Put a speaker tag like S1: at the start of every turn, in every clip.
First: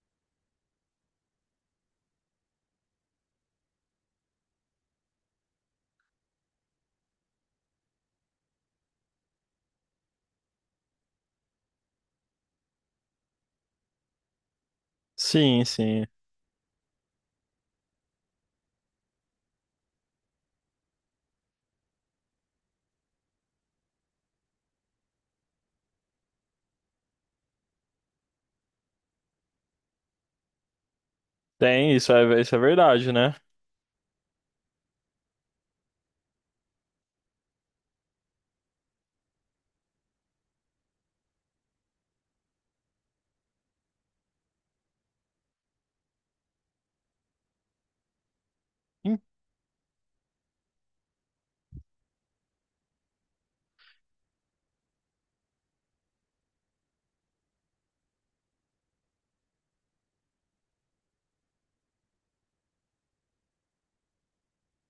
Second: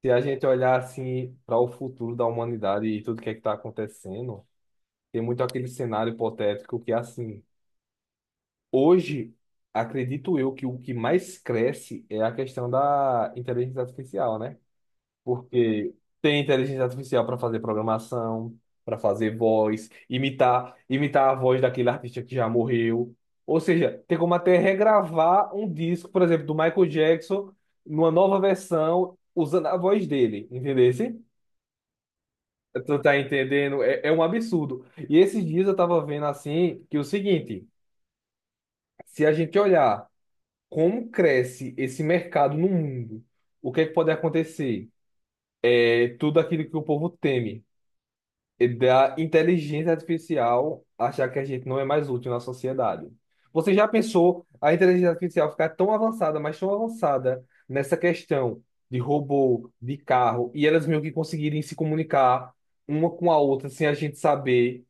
S1: Se a gente olhar assim para o futuro da humanidade e tudo que é que está acontecendo, tem muito aquele cenário hipotético que assim, hoje acredito eu que o que mais cresce é a questão da inteligência artificial, né?
S2: Sim,
S1: Porque
S2: sim.
S1: tem inteligência artificial para fazer programação, para fazer voz, imitar a voz daquele artista que já morreu. Ou seja, tem como até regravar um disco, por exemplo, do Michael Jackson, numa nova versão, usando a voz dele, entendeu?
S2: Tem, isso é
S1: Tu
S2: verdade,
S1: tá
S2: né?
S1: entendendo? É, é um absurdo. E esses dias eu tava vendo assim que é o seguinte, se a gente olhar como cresce esse mercado no mundo, o que é que pode acontecer? É tudo aquilo que o povo teme, é da
S2: En-
S1: inteligência artificial achar que a gente não é mais útil na sociedade. Você já pensou a inteligência artificial ficar tão avançada, mas tão avançada nessa questão de robô, de carro, e elas meio que conseguirem se comunicar uma com a outra sem a gente saber?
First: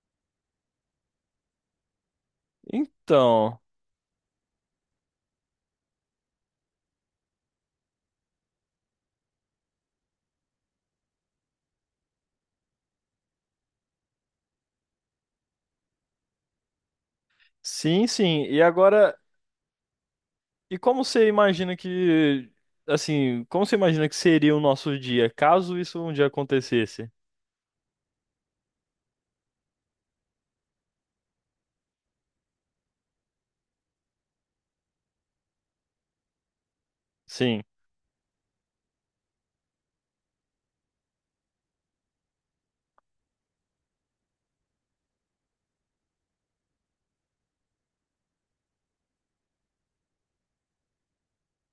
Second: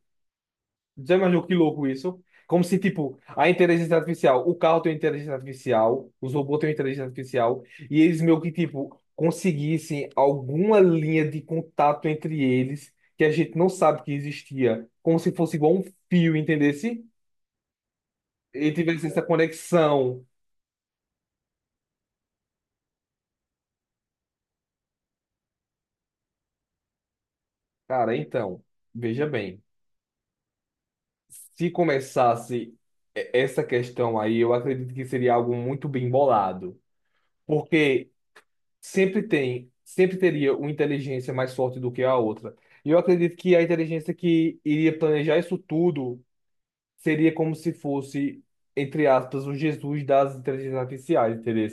S1: Zé, mas que louco isso. Como se, tipo, a
S2: Então,
S1: inteligência artificial, o carro tem inteligência artificial, os robôs têm inteligência artificial, e eles meio que, tipo, conseguissem alguma linha de contato entre eles que a gente não sabe que existia, como se fosse igual um fio, entendesse?
S2: sim, sim. E
S1: E tivesse
S2: agora,
S1: essa conexão.
S2: e como você imagina que seria o nosso dia, caso isso um dia acontecesse?
S1: Cara, então, veja bem, se começasse essa questão aí, eu acredito que seria algo muito bem bolado.
S2: Sim,
S1: Porque sempre tem, sempre teria uma inteligência mais forte do que a outra. E eu acredito que a inteligência que iria planejar isso tudo seria como se fosse, entre aspas, o Jesus das inteligências artificiais, entendeu?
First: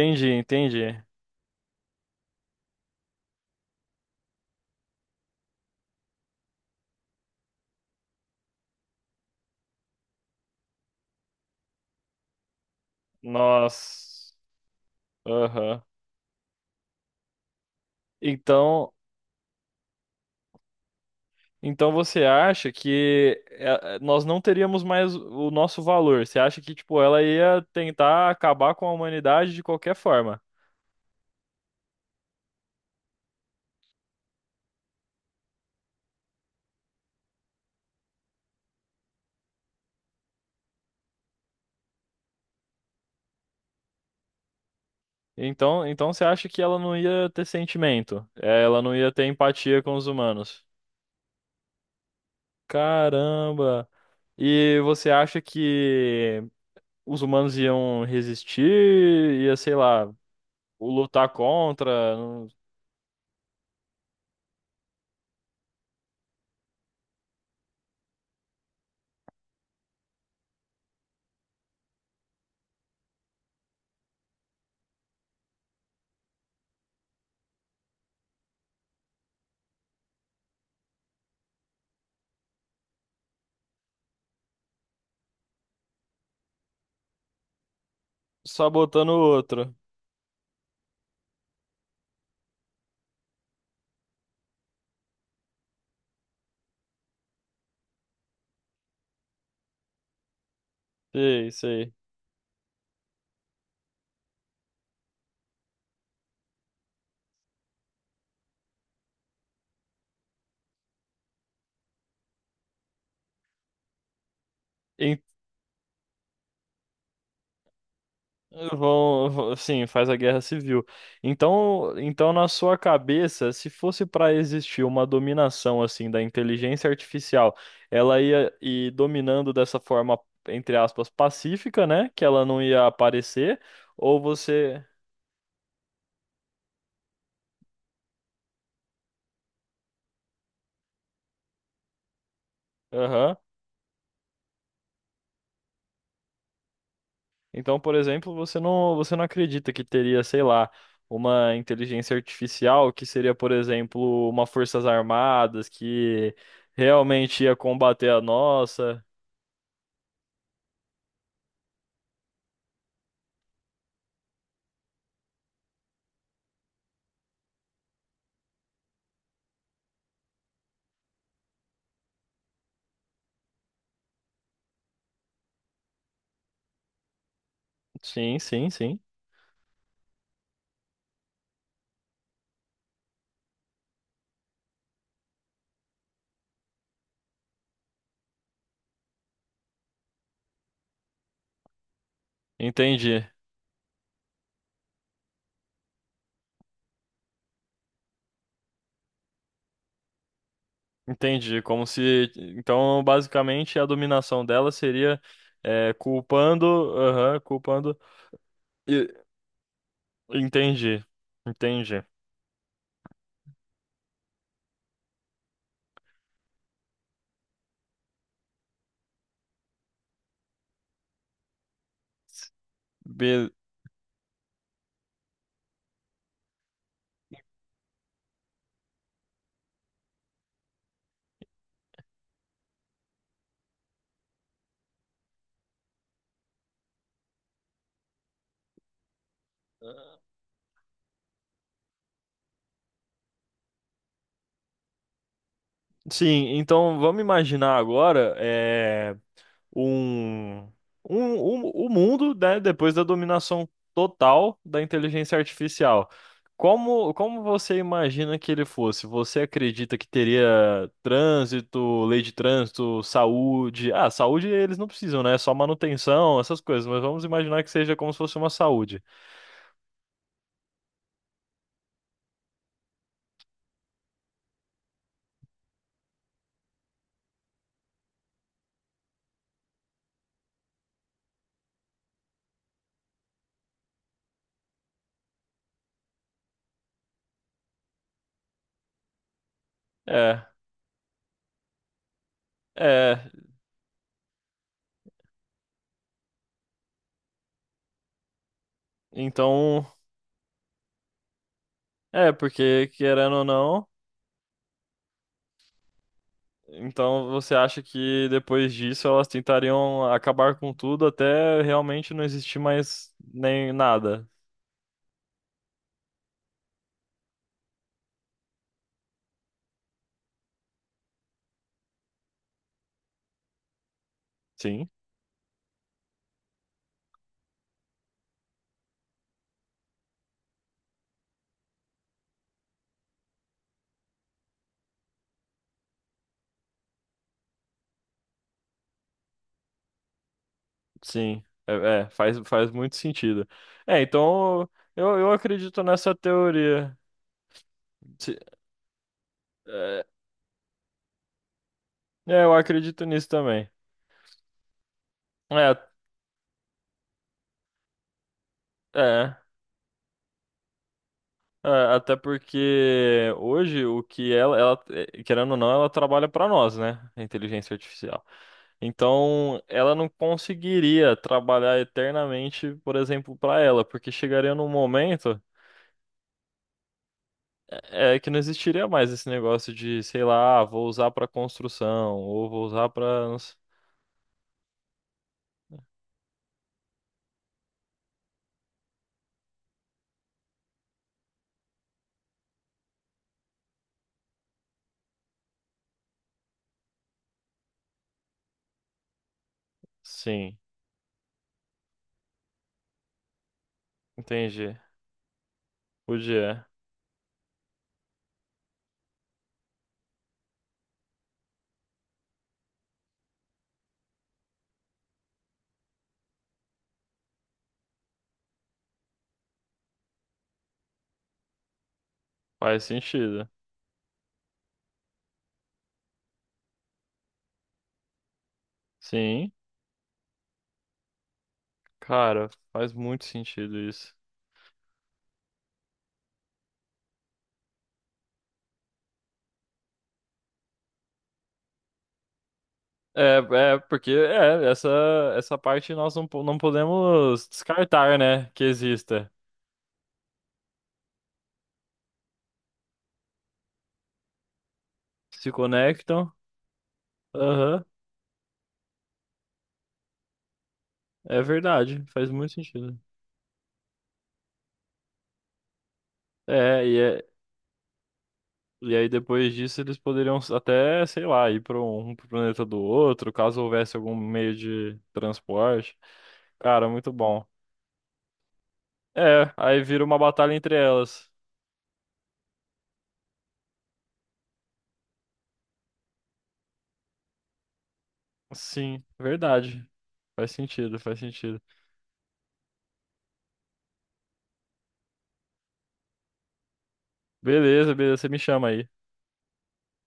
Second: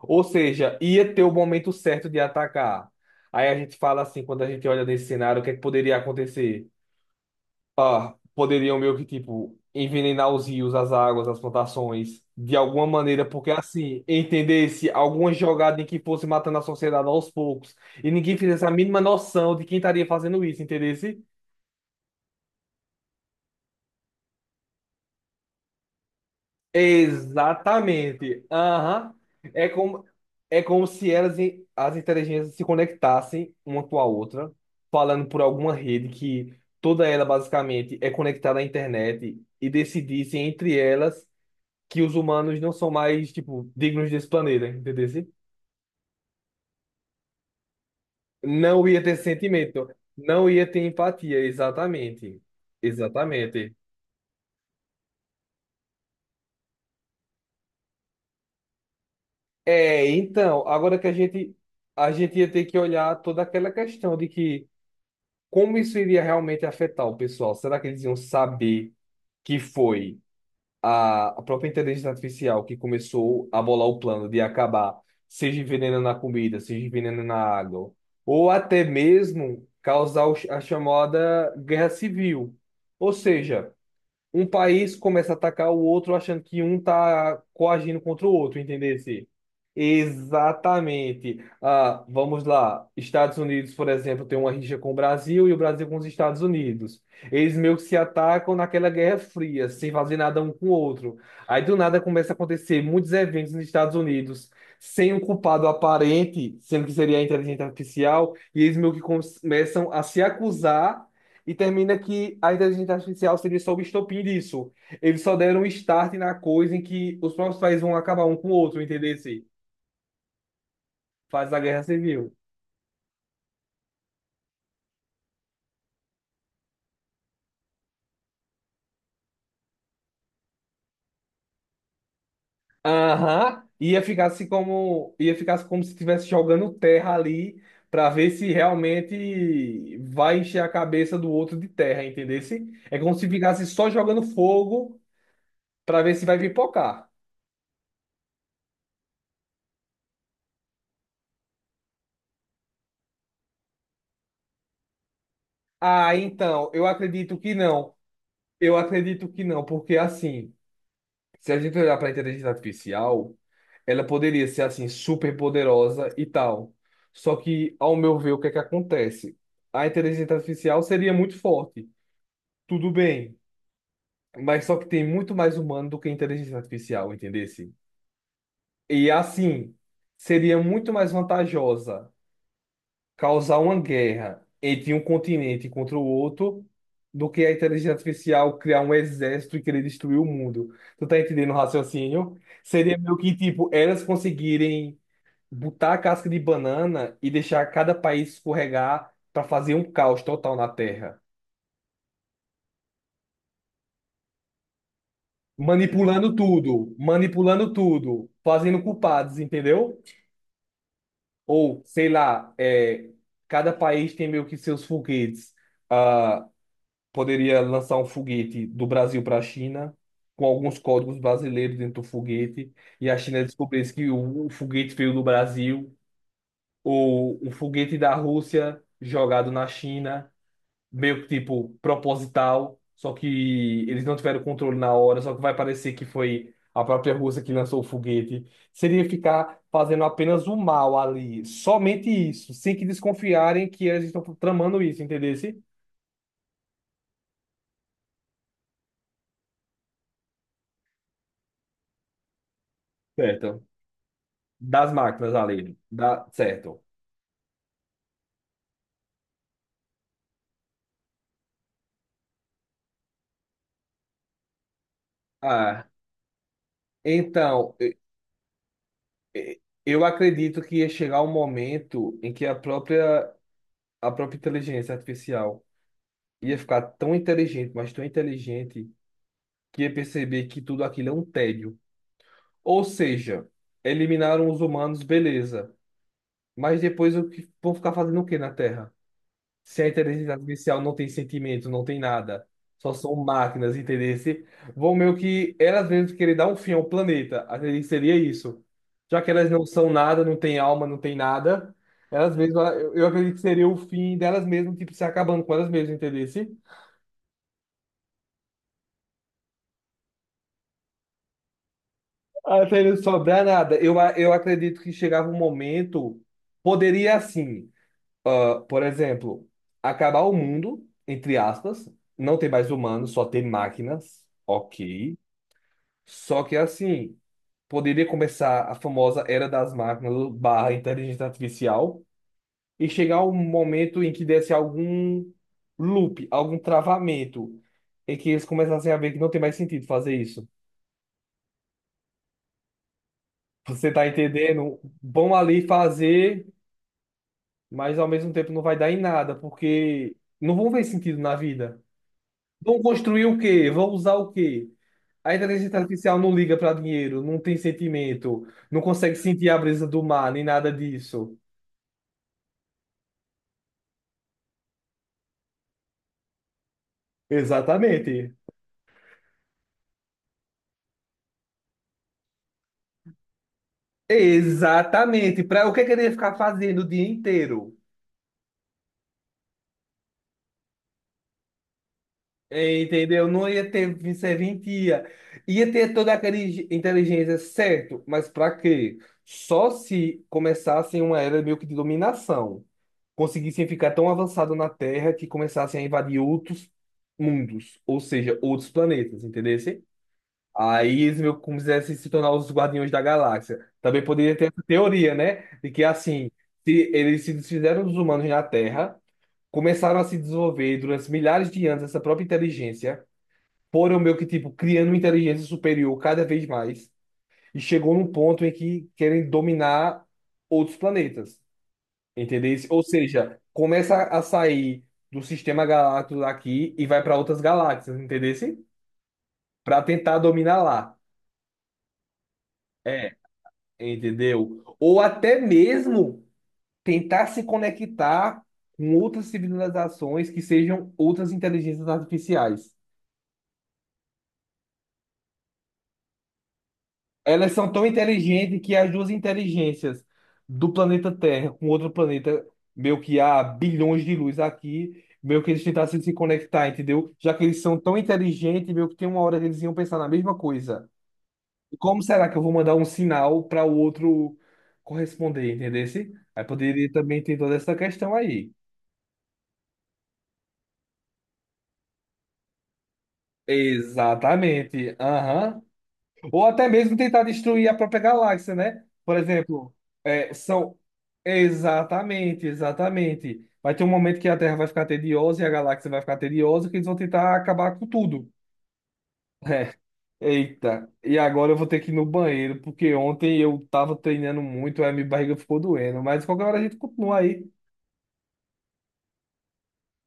S1: Ou seja,
S2: entendi.
S1: ia ter o momento certo de atacar. Aí a gente fala assim, quando a gente olha nesse cenário, o que é que poderia acontecer? Ah, poderiam meio que, tipo, envenenar os rios, as águas, as plantações, de alguma maneira, porque assim,
S2: Nós,
S1: entendesse alguma jogada
S2: aham.
S1: em que fosse matando a sociedade aos poucos, e ninguém fizesse a
S2: Então,
S1: mínima noção de quem estaria fazendo isso, entendesse?
S2: então você acha que nós não teríamos mais o nosso valor? Você acha que, tipo, ela ia tentar
S1: Exatamente.
S2: acabar com a
S1: Aham.
S2: humanidade de
S1: É
S2: qualquer
S1: como,
S2: forma?
S1: é como se elas, as inteligências se conectassem uma com a outra, falando por alguma rede que toda ela basicamente é conectada à internet e decidissem entre elas que os humanos não são mais, tipo, dignos desse planeta, entendeu?
S2: Então, então você acha que ela não ia ter sentimento? É, ela
S1: Não
S2: não
S1: ia
S2: ia
S1: ter
S2: ter empatia
S1: sentimento,
S2: com os
S1: não
S2: humanos?
S1: ia ter empatia, exatamente. Exatamente.
S2: Caramba! E você acha que os humanos iam resistir? Ia, sei
S1: É,
S2: lá,
S1: então, agora que a
S2: lutar
S1: gente a
S2: contra,
S1: gente ia ter que olhar toda aquela questão de que como isso iria realmente afetar o pessoal? Será que eles iam saber que foi? A própria inteligência artificial que começou a bolar o plano de acabar, seja envenenando na comida, seja envenenando na água, ou até mesmo causar o a chamada guerra civil. Ou seja, um país começa a atacar o outro achando que um tá coagindo contra o outro,
S2: sabotando o
S1: entendesse?
S2: outro?
S1: Exatamente. Ah, vamos lá. Estados Unidos, por exemplo, tem uma rixa com o Brasil e o Brasil com os Estados Unidos. Eles meio que se atacam naquela Guerra Fria, sem fazer nada um com o outro.
S2: Sei,
S1: Aí do
S2: sei.
S1: nada começa a acontecer muitos eventos nos Estados Unidos sem um culpado aparente, sendo que seria a inteligência artificial, e eles meio que começam a se acusar e termina que a inteligência artificial seria só o estopim disso. Eles só deram um start na coisa em que os próprios países vão acabar um com o outro, entendeu? Se
S2: Sim, faz a guerra civil.
S1: faz a guerra
S2: Então,
S1: civil.
S2: então na sua cabeça, se fosse para existir uma dominação assim da inteligência artificial, ela ia ir dominando dessa forma, entre aspas, pacífica, né? Que ela não ia aparecer,
S1: Aham. Ia
S2: ou
S1: ficar assim
S2: você,
S1: como, ia ficar assim como se estivesse jogando terra ali para ver se realmente vai encher a cabeça do outro de terra, entendeu? É como se
S2: aham.
S1: ficasse só jogando fogo para ver se vai pipocar.
S2: Então, por exemplo, você não acredita que teria, sei lá, uma inteligência artificial que seria, por exemplo, uma forças armadas
S1: Ah,
S2: que
S1: então, eu acredito
S2: realmente
S1: que
S2: ia
S1: não.
S2: combater a
S1: Eu
S2: nossa.
S1: acredito que não, porque assim. Se a gente olhar para a inteligência artificial, ela poderia ser assim super poderosa e tal. Só que, ao meu ver, o que é que acontece? A inteligência artificial seria muito forte, tudo bem, mas só que tem muito mais humano do que a inteligência artificial, entendesse?
S2: Sim, sim, sim.
S1: E assim, seria muito mais vantajosa causar uma guerra entre um continente contra o outro do que a inteligência artificial criar um exército e querer destruir o mundo. Tu tá entendendo o raciocínio? Seria meio
S2: Entendi.
S1: que, tipo, elas conseguirem botar a casca de banana e deixar cada país escorregar para fazer um caos total na Terra.
S2: Entendi. Como se. Então, basicamente, a dominação dela seria é, culpando. Aham,
S1: Manipulando
S2: culpando.
S1: tudo, fazendo
S2: e-
S1: culpados, entendeu?
S2: Entendi.
S1: Ou,
S2: Entendi.
S1: sei lá, é, cada país tem meio que seus foguetes. Ah, poderia lançar um foguete do Brasil para a China, com alguns códigos brasileiros dentro do foguete, e a China
S2: Be-
S1: descobrisse que o foguete veio do Brasil, ou um foguete da Rússia jogado na China, meio que tipo proposital, só que eles não tiveram controle na hora, só que vai parecer que foi a própria Rússia que lançou o foguete. Seria ficar fazendo apenas o mal ali, somente isso, sem que desconfiarem que eles estão tramando isso, entendeu?
S2: Sim, então vamos imaginar agora. Um, um, o mundo, né, depois da
S1: Certo.
S2: dominação total da
S1: Das máquinas
S2: inteligência
S1: ali,
S2: artificial.
S1: dá certo.
S2: Como você imagina que ele fosse? Você acredita que teria trânsito, lei de trânsito, saúde? Ah, saúde eles não precisam, né? É só
S1: Ah,
S2: manutenção, essas coisas, mas vamos imaginar que
S1: então,
S2: seja como se fosse uma saúde.
S1: e- eu acredito que ia chegar um momento em que a própria inteligência artificial ia ficar tão inteligente, mas tão inteligente, que ia perceber que tudo aquilo é um tédio. Ou seja, eliminaram os humanos, beleza. Mas depois o que vão ficar fazendo o quê na Terra? Se a inteligência
S2: É,
S1: artificial não tem sentimento, não tem nada, só são
S2: é.
S1: máquinas, entendeu? Vão meio que elas mesmas querer dar um fim ao planeta. Acredito que seria isso. Já que elas não
S2: Então,
S1: são nada, não têm alma, não têm nada,
S2: é,
S1: elas mesmas,
S2: porque
S1: eu acredito
S2: querendo
S1: que
S2: ou
S1: seria o
S2: não.
S1: fim delas mesmas, tipo, se acabando com elas mesmas, entendeu?
S2: Então você acha que depois disso elas tentariam acabar com tudo até realmente não existir
S1: Até não
S2: mais
S1: sobrar
S2: nem
S1: nada. Eu,
S2: nada?
S1: eu acredito que chegava um momento, poderia assim, ah, por exemplo, acabar o mundo, entre aspas, não ter mais humanos, só ter máquinas,
S2: Sim,
S1: ok. Só que assim, poderia começar a famosa era das máquinas barra inteligência artificial e chegar um momento em que desse algum loop, algum travamento, em que eles começassem a ver que não tem mais sentido fazer isso.
S2: sim. É, é, faz muito sentido.
S1: Você
S2: É,
S1: tá
S2: então
S1: entendendo?
S2: eu
S1: Vão ali
S2: acredito nessa
S1: fazer,
S2: teoria.
S1: mas ao mesmo
S2: Se-
S1: tempo não vai dar em nada,
S2: É,
S1: porque não vão ver sentido na vida.
S2: é, eu
S1: Vão
S2: acredito
S1: construir
S2: nisso
S1: o
S2: também.
S1: quê? Vão usar o quê? A
S2: É,
S1: inteligência artificial não liga para dinheiro, não tem sentimento, não consegue
S2: é,
S1: sentir a brisa do mar, nem nada disso.
S2: é, até porque hoje o que ela, querendo ou não, ela trabalha para nós, né? A inteligência artificial.
S1: Exatamente.
S2: Então, ela não conseguiria trabalhar eternamente, por exemplo, para ela, porque chegaria num momento
S1: Exatamente. Para o que é que ele ia ficar fazendo o dia inteiro?
S2: é que não existiria mais esse negócio de, sei lá, ah, vou usar para construção ou vou
S1: É,
S2: usar
S1: entendeu?
S2: para,
S1: Não ia ter serventia. Ia ter toda aquela inteligência, certo? Mas para quê? Só se começasse uma era meio que de dominação. Conseguissem ficar tão avançado na Terra que começassem a invadir outros mundos, ou seja, outros planetas, entendesse?
S2: sim,
S1: Aí eles meio que quisessem se tornar os Guardiões da Galáxia. Também poderia ter essa
S2: entendi.
S1: teoria, né? De que assim,
S2: Podia,
S1: se eles se desfizeram dos humanos na Terra, começaram a se desenvolver durante milhares de anos essa própria inteligência, foram meio que tipo criando uma inteligência superior cada vez mais, e chegou num ponto em que querem dominar outros planetas. Entendesse? Ou
S2: faz
S1: seja,
S2: sentido.
S1: começa a sair do sistema galáctico daqui e vai para outras galáxias, entendesse?
S2: Sim,
S1: Para tentar dominar lá.
S2: cara, faz
S1: É,
S2: muito sentido isso.
S1: entendeu? Ou até mesmo tentar se conectar com outras civilizações que sejam outras inteligências artificiais.
S2: É, é- porque é, essa parte nós não, não podemos
S1: Elas são tão
S2: descartar, né,
S1: inteligentes
S2: que
S1: que as duas
S2: exista.
S1: inteligências do planeta Terra com outro planeta, meio que há bilhões de luz aqui, meio que
S2: Se
S1: eles tentassem se
S2: conectam.
S1: conectar, entendeu? Já que eles são
S2: Aham,
S1: tão inteligentes, meio que tem uma hora que eles iam pensar na mesma coisa.
S2: é
S1: Como
S2: verdade,
S1: será
S2: faz
S1: que eu vou
S2: muito
S1: mandar um
S2: sentido.
S1: sinal para o outro corresponder, entendeu? Aí
S2: É,
S1: poderia
S2: e,
S1: também
S2: é-
S1: ter toda essa questão aí.
S2: e aí depois disso eles poderiam até, sei lá, ir para pro planeta do outro, caso houvesse algum meio
S1: Exatamente.
S2: de
S1: Aham.
S2: transporte.
S1: Ou até
S2: Cara,
S1: mesmo
S2: muito
S1: tentar
S2: bom.
S1: destruir a própria galáxia, né? Por
S2: É,
S1: exemplo,
S2: aí vira uma
S1: é,
S2: batalha entre
S1: são.
S2: elas.
S1: Exatamente, exatamente. Vai ter um momento que a Terra vai ficar tediosa e a galáxia vai ficar tediosa, que eles vão tentar acabar com tudo.
S2: Sim,
S1: É.
S2: verdade. Faz
S1: Eita,
S2: sentido,
S1: e
S2: faz
S1: agora eu
S2: sentido.
S1: vou ter que ir no banheiro, porque ontem eu tava treinando muito, aí minha barriga ficou doendo. Mas qualquer hora a gente continua aí.
S2: Beleza, beleza, você me chama aí.